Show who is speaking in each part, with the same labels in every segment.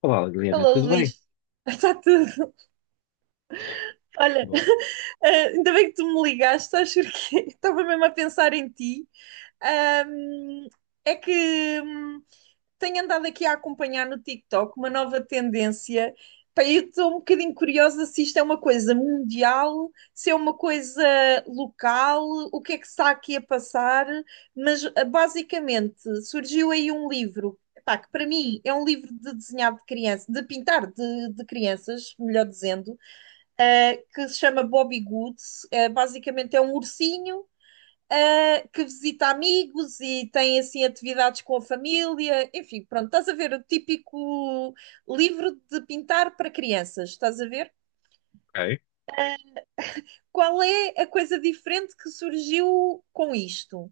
Speaker 1: Olá, Liliana,
Speaker 2: Alô,
Speaker 1: tudo bem?
Speaker 2: Luís. Está tudo. Olha,
Speaker 1: Boa.
Speaker 2: ainda bem que tu me ligaste, sabes porquê? Estava mesmo a pensar em ti. Ahm, É que tenho andado aqui a acompanhar no TikTok uma nova tendência. Pá, eu estou um bocadinho curiosa se isto é uma coisa mundial, se é uma coisa local, o que é que está aqui a passar, mas basicamente surgiu aí um livro, pá, que para mim é um livro de desenhar de criança, de pintar de crianças, melhor dizendo, que se chama Bobby Goods. Ah, basicamente é um ursinho que visita amigos e tem assim atividades com a família. Enfim, pronto, estás a ver o típico livro de pintar para crianças, estás a ver?
Speaker 1: Ok.
Speaker 2: Qual é a coisa diferente que surgiu com isto?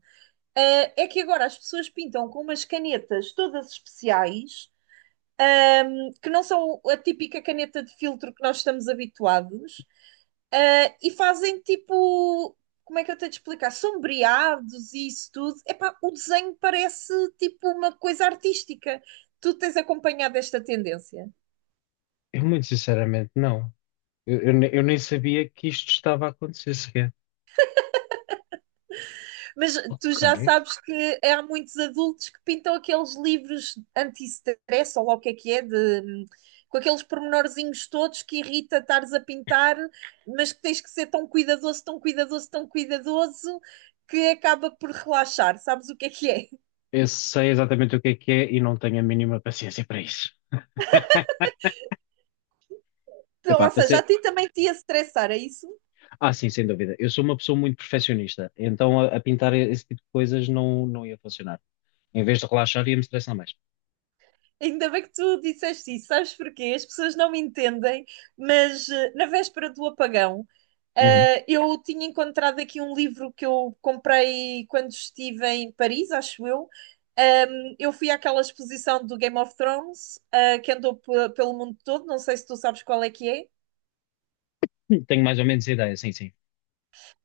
Speaker 2: Ah, é que agora as pessoas pintam com umas canetas todas especiais, que não são a típica caneta de filtro que nós estamos habituados. E fazem tipo, como é que eu tenho de explicar? Sombreados e isso tudo. Epá, o desenho parece tipo uma coisa artística. Tu tens acompanhado esta tendência.
Speaker 1: Eu, muito sinceramente, não. Eu nem sabia que isto estava a acontecer sequer.
Speaker 2: Mas tu
Speaker 1: Ok.
Speaker 2: já sabes que há muitos adultos que pintam aqueles livros anti-stress, ou lá o que é, de, com aqueles pormenorzinhos todos que irrita estares a pintar, mas que tens que ser tão cuidadoso, tão cuidadoso, tão cuidadoso, que acaba por relaxar. Sabes o que é que é?
Speaker 1: Eu sei exatamente o que é e não tenho a mínima paciência para isso. Epá,
Speaker 2: Ou
Speaker 1: para
Speaker 2: seja, a
Speaker 1: ser...
Speaker 2: ti também te ia estressar, é isso?
Speaker 1: Ah, sim, sem dúvida. Eu sou uma pessoa muito perfeccionista, então a pintar esse tipo de coisas não ia funcionar. Em vez de relaxar, ia me estressar mais.
Speaker 2: Ainda bem que tu disseste isso, sabes porquê? As pessoas não me entendem, mas na véspera do apagão,
Speaker 1: Uhum.
Speaker 2: eu tinha encontrado aqui um livro que eu comprei quando estive em Paris, acho eu. Um, eu fui àquela exposição do Game of Thrones, que andou pelo mundo todo, não sei se tu sabes qual é que é.
Speaker 1: Tenho mais ou menos ideia, sim, sim.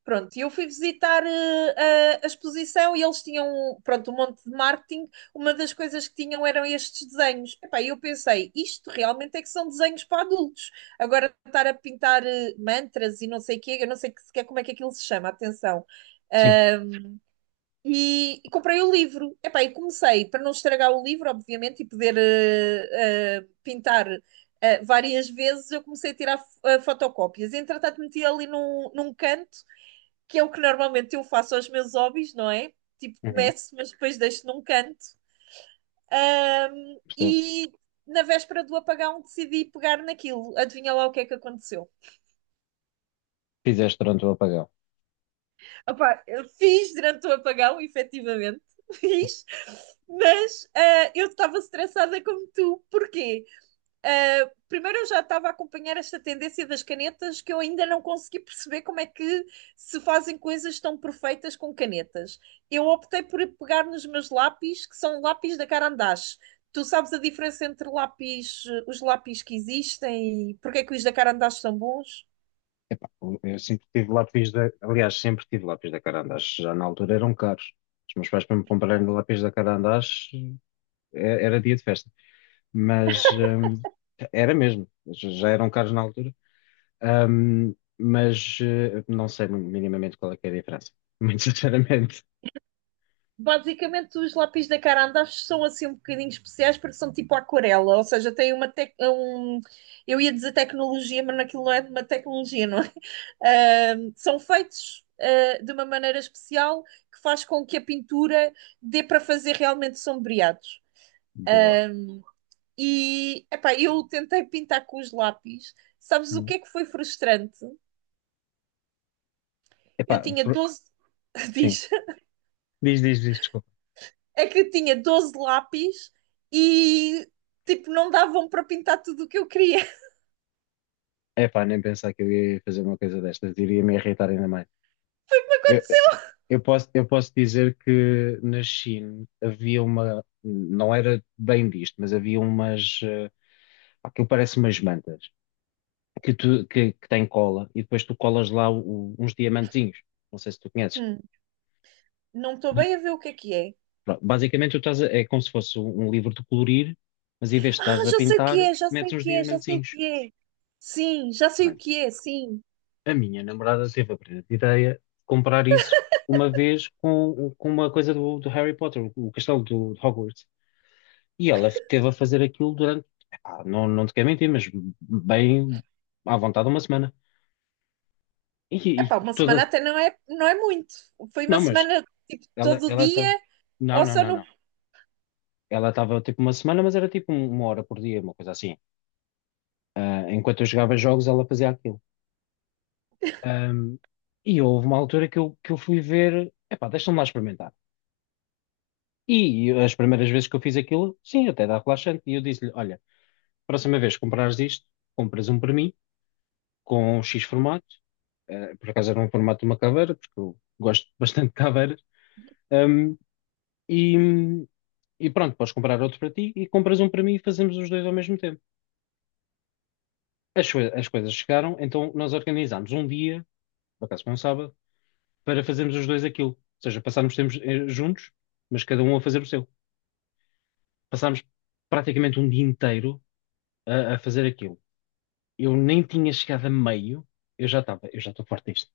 Speaker 2: Pronto, e eu fui visitar a exposição e eles tinham, pronto, um monte de marketing. Uma das coisas que tinham eram estes desenhos. Epá, e eu pensei, isto realmente é que são desenhos para adultos. Agora estar a pintar mantras e não sei o quê, eu não sei sequer como é que aquilo se chama, atenção.
Speaker 1: Sim.
Speaker 2: Ah, e comprei o livro. Epá, e comecei, para não estragar o livro, obviamente, e poder pintar várias vezes, eu comecei a tirar fotocópias. Entretanto, meti ali num canto que é o que normalmente eu faço aos meus hobbies, não é? Tipo,
Speaker 1: Uhum.
Speaker 2: começo, mas depois deixo num canto.
Speaker 1: Percebo.
Speaker 2: E na véspera do apagão decidi pegar naquilo. Adivinha lá o que é que aconteceu.
Speaker 1: Fizeste durante o apagão.
Speaker 2: Opá, eu fiz durante o apagão, efetivamente, fiz, mas eu estava estressada como tu. Porquê? Primeiro, eu já estava a acompanhar esta tendência das canetas que eu ainda não consegui perceber como é que se fazem coisas tão perfeitas com canetas. Eu optei por pegar nos meus lápis, que são lápis da Carandache. Tu sabes a diferença entre lápis, os lápis que existem e porque é que os da Carandache são bons?
Speaker 1: Epá, eu sempre tive lápis da. Aliás, sempre tive lápis da Carandás. Já na altura eram caros. Os meus pais, para me comprarem lápis da Carandás, era dia de festa. Mas era mesmo. Já já eram caros na altura. Não sei minimamente qual é que é a diferença. Muito sinceramente.
Speaker 2: Basicamente, os lápis da Carandache são assim um bocadinho especiais porque são tipo aquarela, ou seja, tem uma um, eu ia dizer tecnologia, mas naquilo não é uma tecnologia, não é? São feitos de uma maneira especial que faz com que a pintura dê para fazer realmente sombreados.
Speaker 1: Boa.
Speaker 2: E epá, eu tentei pintar com os lápis. Sabes o
Speaker 1: Hum.
Speaker 2: que é que foi frustrante?
Speaker 1: Epá,
Speaker 2: Eu tinha
Speaker 1: por-
Speaker 2: 12.
Speaker 1: sim.
Speaker 2: Diz.
Speaker 1: Diz, diz, diz, desculpa.
Speaker 2: É que eu tinha 12 lápis e tipo, não davam para pintar tudo o que eu queria.
Speaker 1: Epá, nem pensar que eu ia fazer uma coisa destas, iria me irritar ainda mais. Eu, eu posso dizer que na China havia uma, não era bem visto, mas havia umas, aquilo parece umas mantas, que tem cola, e depois tu colas lá uns diamantezinhos, não sei se tu conheces.
Speaker 2: Hum, não estou bem a ver o que é que é.
Speaker 1: Pronto, basicamente, é como se fosse um livro de colorir, mas em vez de
Speaker 2: Ah,
Speaker 1: estás a
Speaker 2: já sei o que
Speaker 1: pintar,
Speaker 2: é, já sei
Speaker 1: metes
Speaker 2: o
Speaker 1: uns
Speaker 2: que é, já sei o
Speaker 1: diamantezinhos.
Speaker 2: que é. Sim, já sei o
Speaker 1: Pronto.
Speaker 2: que é, sim.
Speaker 1: A minha namorada teve a brilhante ideia de comprar isso uma vez com uma coisa do Harry Potter, o castelo de Hogwarts. E ela teve a fazer aquilo durante, epá, não te quero mentir, mas bem à vontade uma semana. E, e
Speaker 2: Epá, uma semana
Speaker 1: toda.
Speaker 2: até não é, não é muito. Foi uma
Speaker 1: Não, mas
Speaker 2: semana tipo
Speaker 1: ela
Speaker 2: todo o
Speaker 1: ela estava.
Speaker 2: dia
Speaker 1: Não,
Speaker 2: ou
Speaker 1: não,
Speaker 2: só
Speaker 1: não,
Speaker 2: no,
Speaker 1: não. Ela estava tipo uma semana, mas era tipo uma hora por dia, uma coisa assim. Ah, enquanto eu jogava jogos, ela fazia aquilo. Ahm, e houve uma altura que eu fui ver, epá, deixa-me lá experimentar. E as primeiras vezes que eu fiz aquilo, sim, até dá relaxante. E eu disse-lhe: olha, próxima vez que comprares isto, compras um para mim, com X formato. Eh, por acaso era um formato de uma caveira, porque eu gosto bastante de caveiras. Ahm, e, e pronto, podes comprar outro para ti e compras um para mim e fazemos os dois ao mesmo tempo. As coisas chegaram, então nós organizámos um dia, por acaso foi um sábado, para fazermos os dois aquilo. Ou seja, passámos tempo juntos, mas cada um a fazer o seu. Passámos praticamente um dia inteiro a fazer aquilo. Eu nem tinha chegado a meio, eu já estou farto disto,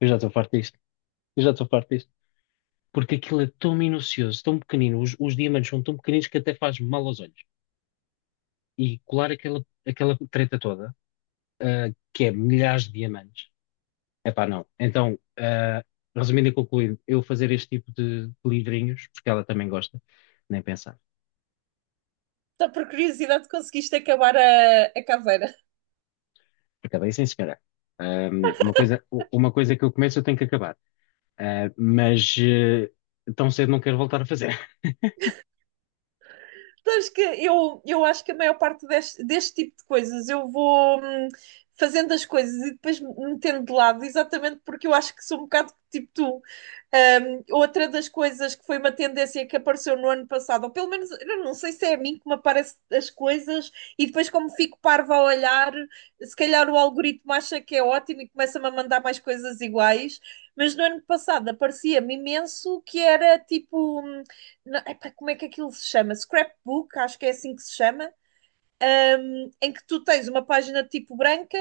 Speaker 1: eu já estou farto disto, eu já estou farto disto. Porque aquilo é tão minucioso, tão pequenino, os diamantes são tão pequeninos que até faz mal aos olhos. E colar aquela treta toda, ah, que é milhares de diamantes, epá, não. Então, ah, resumindo e concluindo, eu fazer este tipo de livrinhos, porque ela também gosta, nem pensar.
Speaker 2: só por curiosidade conseguiste acabar a caveira?
Speaker 1: Acabei sem sequer. Uma coisa que eu começo eu tenho que acabar. Ah, mas eh, Tão cedo não quero voltar a fazer.
Speaker 2: Sabes que eu acho que a maior parte deste, deste tipo de coisas eu vou fazendo as coisas e depois me metendo de lado, exatamente porque eu acho que sou um bocado tipo tu. Outra das coisas que foi uma tendência que apareceu no ano passado, ou pelo menos eu não sei se é a mim que me aparecem as coisas, e depois, como fico parva a olhar, se calhar o algoritmo acha que é ótimo e começa-me a mandar mais coisas iguais. Mas no ano passado aparecia-me imenso que era tipo. Não, epá, como é que aquilo se chama? Scrapbook, acho que é assim que se chama, em que tu tens uma página de tipo branca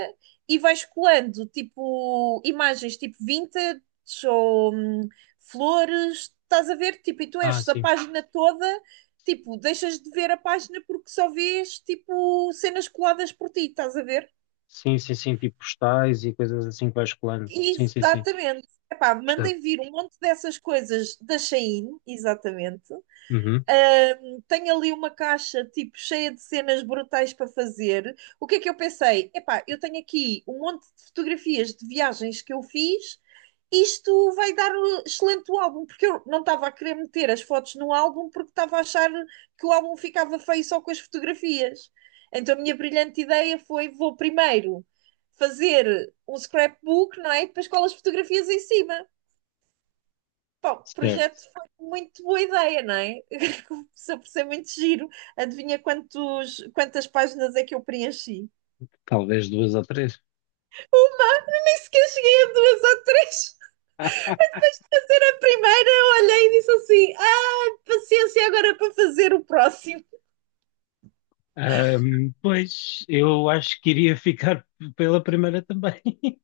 Speaker 2: e vais colando tipo imagens tipo vintage ou flores, estás a ver? Tipo, e tu
Speaker 1: Ah,
Speaker 2: enches a
Speaker 1: sim.
Speaker 2: página toda, tipo, deixas de ver a página porque só vês tipo cenas coladas por ti, estás a ver?
Speaker 1: Sim, sim, sim. Tipo postais e coisas assim que vais colando. Sim, sim, sim.
Speaker 2: Exatamente. Epá,
Speaker 1: Percebo.
Speaker 2: mandem vir um monte dessas coisas da Shein, exatamente.
Speaker 1: Uhum.
Speaker 2: Tenho ali uma caixa tipo cheia de cenas brutais para fazer. O que é que eu pensei? Epá, eu tenho aqui um monte de fotografias de viagens que eu fiz. Isto vai dar um excelente álbum, porque eu não estava a querer meter as fotos no álbum porque estava a achar que o álbum ficava feio só com as fotografias. Então a minha brilhante ideia foi: vou primeiro fazer um scrapbook, não é? E depois colo as fotografias em cima. Pá, o
Speaker 1: Certo.
Speaker 2: projeto foi muito boa ideia, não é? Começou por ser muito giro. Adivinha quantos, quantas páginas é que eu preenchi?
Speaker 1: Talvez duas ou três.
Speaker 2: Nem sequer cheguei a duas ou três. A primeira eu olhei e disse assim: ah, paciência agora para fazer o próximo.
Speaker 1: Pois, eu acho que iria ficar pela primeira também.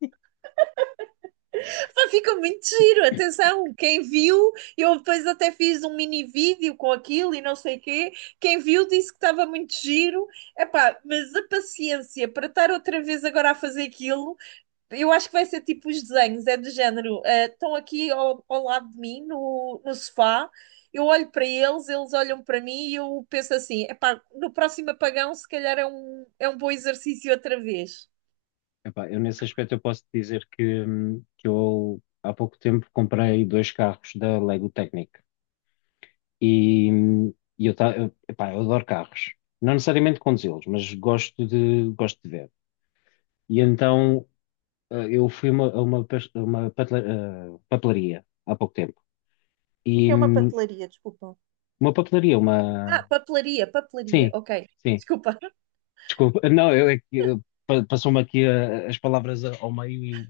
Speaker 2: Pá, ficou muito giro, atenção. Quem viu, eu depois até fiz um mini vídeo com aquilo e não sei o quê. Quem viu disse que estava muito giro. Epá, mas a paciência para estar outra vez agora a fazer aquilo, eu acho que vai ser tipo os desenhos, é do género. Estão aqui ao lado de mim, no sofá, eu olho para eles, eles olham para mim e eu penso assim: epá, no próximo apagão, se calhar é é um bom exercício outra vez.
Speaker 1: Epá, eu nesse aspecto eu posso te dizer que eu há pouco tempo comprei dois carros da Lego Technic e, epá, eu adoro carros. Não necessariamente conduzi-los, mas gosto de ver. E então eu fui a uma, pas- a uma patela- eh, papelaria há pouco tempo.
Speaker 2: O que é uma papelaria, desculpa.
Speaker 1: Uma papelaria,
Speaker 2: Ah,
Speaker 1: uma.
Speaker 2: papelaria, papelaria,
Speaker 1: Sim,
Speaker 2: ok.
Speaker 1: sim.
Speaker 2: Desculpa.
Speaker 1: Desculpa. Não, eu, é que, passou-me aqui as palavras ao meio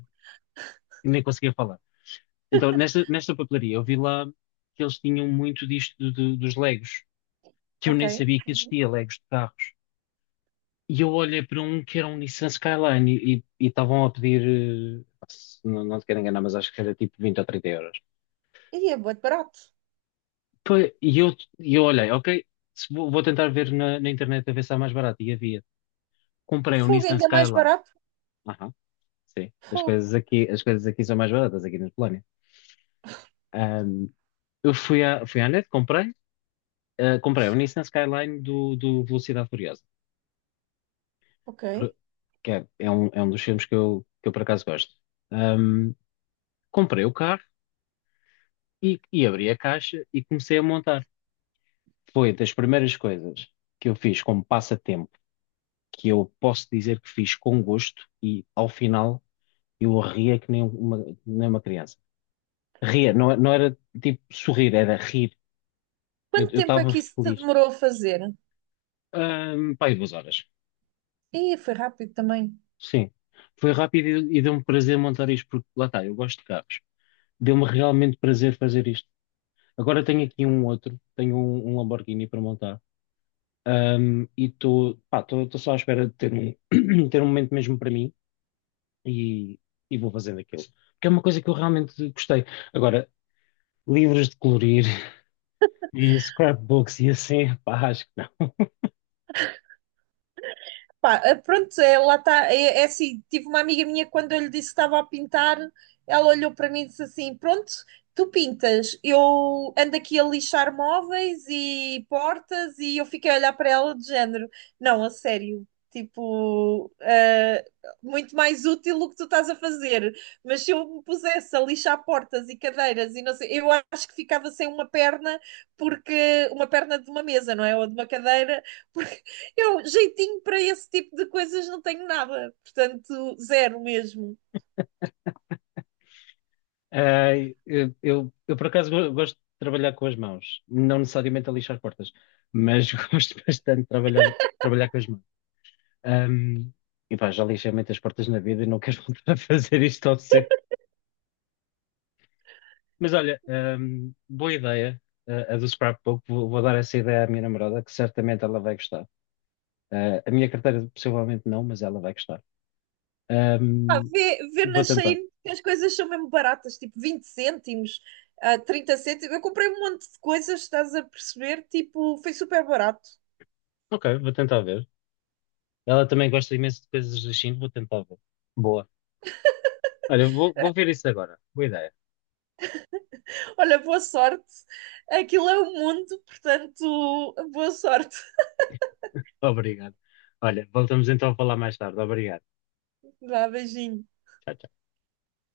Speaker 1: e nem conseguia falar. Então, nesta papelaria, eu vi lá que eles tinham muito disto dos Legos, que eu
Speaker 2: Ok.
Speaker 1: nem sabia que existia Legos de carros. E eu olhei para um que era um Nissan Skyline e estavam a pedir, não, não te quero enganar, mas acho que era tipo 20 ou 30 euros.
Speaker 2: E é bué de barato.
Speaker 1: Pá, E eu, e eu olhei, ok, se vou, vou tentar ver na internet a ver se há mais barato. E havia. Comprei um
Speaker 2: Fogo,
Speaker 1: Nissan
Speaker 2: ainda mais
Speaker 1: Skyline.
Speaker 2: barato.
Speaker 1: Sim,
Speaker 2: Fogo.
Speaker 1: as coisas aqui são mais baratas, aqui na Polónia. Ahm, eu fui à net, comprei, ah, comprei o Nissan Skyline do Velocidade Furiosa,
Speaker 2: Ok.
Speaker 1: por- que é, é um dos filmes que eu por acaso gosto. Ahm, Comprei o carro e abri a caixa e comecei a montar. Foi das primeiras coisas que eu fiz como passatempo, que eu posso dizer que fiz com gosto e ao final eu ria que nem uma, nem uma criança. Ria, não, não era tipo sorrir, era rir. Eu
Speaker 2: Quanto tempo é
Speaker 1: estava
Speaker 2: que isso te
Speaker 1: feliz.
Speaker 2: demorou a fazer?
Speaker 1: Pá, aí 2 horas.
Speaker 2: Ih, foi rápido também.
Speaker 1: Sim. Foi rápido e deu-me prazer montar isto, porque lá está, eu gosto de carros. Deu-me realmente prazer fazer isto. Agora tenho aqui um outro, tenho um Lamborghini para montar. E estou, pá, estou só à espera de ter um, ter um momento mesmo para mim e, e vou fazendo aquilo. Porque é uma coisa que eu realmente gostei. Agora, livros de colorir e scrapbooks e assim, pá, acho que não.
Speaker 2: Pá, pronto, é, lá está. É, é assim, tive uma amiga minha que quando eu lhe disse que estava a pintar, ela olhou para mim e disse assim: Pronto, tu pintas, eu ando aqui a lixar móveis e portas, e eu fiquei a olhar para ela de género: Não, a sério, tipo, muito mais útil o que tu estás a fazer. Mas se eu me pusesse a lixar portas e cadeiras e não sei, eu acho que ficava sem uma perna, porque uma perna de uma mesa, não é? Ou de uma cadeira. Eu, jeitinho para esse tipo de coisas, não tenho nada. Portanto, zero mesmo.
Speaker 1: Ah, eu, por acaso gosto de trabalhar com as mãos, não necessariamente a lixar portas, mas gosto bastante de trabalhar com as mãos. Ahm, e pá, já lixei muitas portas na vida e não quero voltar a fazer isto tão cedo. Mas olha, boa ideia, ah, a do scrapbook. Vou dar essa ideia à minha namorada, que certamente ela vai gostar. Ah, a minha carteira possivelmente não, mas ela vai gostar.
Speaker 2: Ah,
Speaker 1: Ahm,
Speaker 2: vê, vê
Speaker 1: vou
Speaker 2: na
Speaker 1: tentar.
Speaker 2: Shein que as coisas são mesmo baratas, tipo 20 cêntimos, ah, 30 cêntimos. Eu comprei um monte de coisas, estás a perceber? Tipo, foi super barato.
Speaker 1: Ok, vou tentar ver. Ela também gosta imenso de coisas da China, vou tentar ver. Boa. Olha, vou ver isso agora. Boa ideia.
Speaker 2: Olha, boa sorte. Aquilo é o mundo, portanto, boa sorte.
Speaker 1: Obrigado. Olha, voltamos então a falar mais tarde. Obrigado.
Speaker 2: Vá, beijinho.
Speaker 1: Tchau,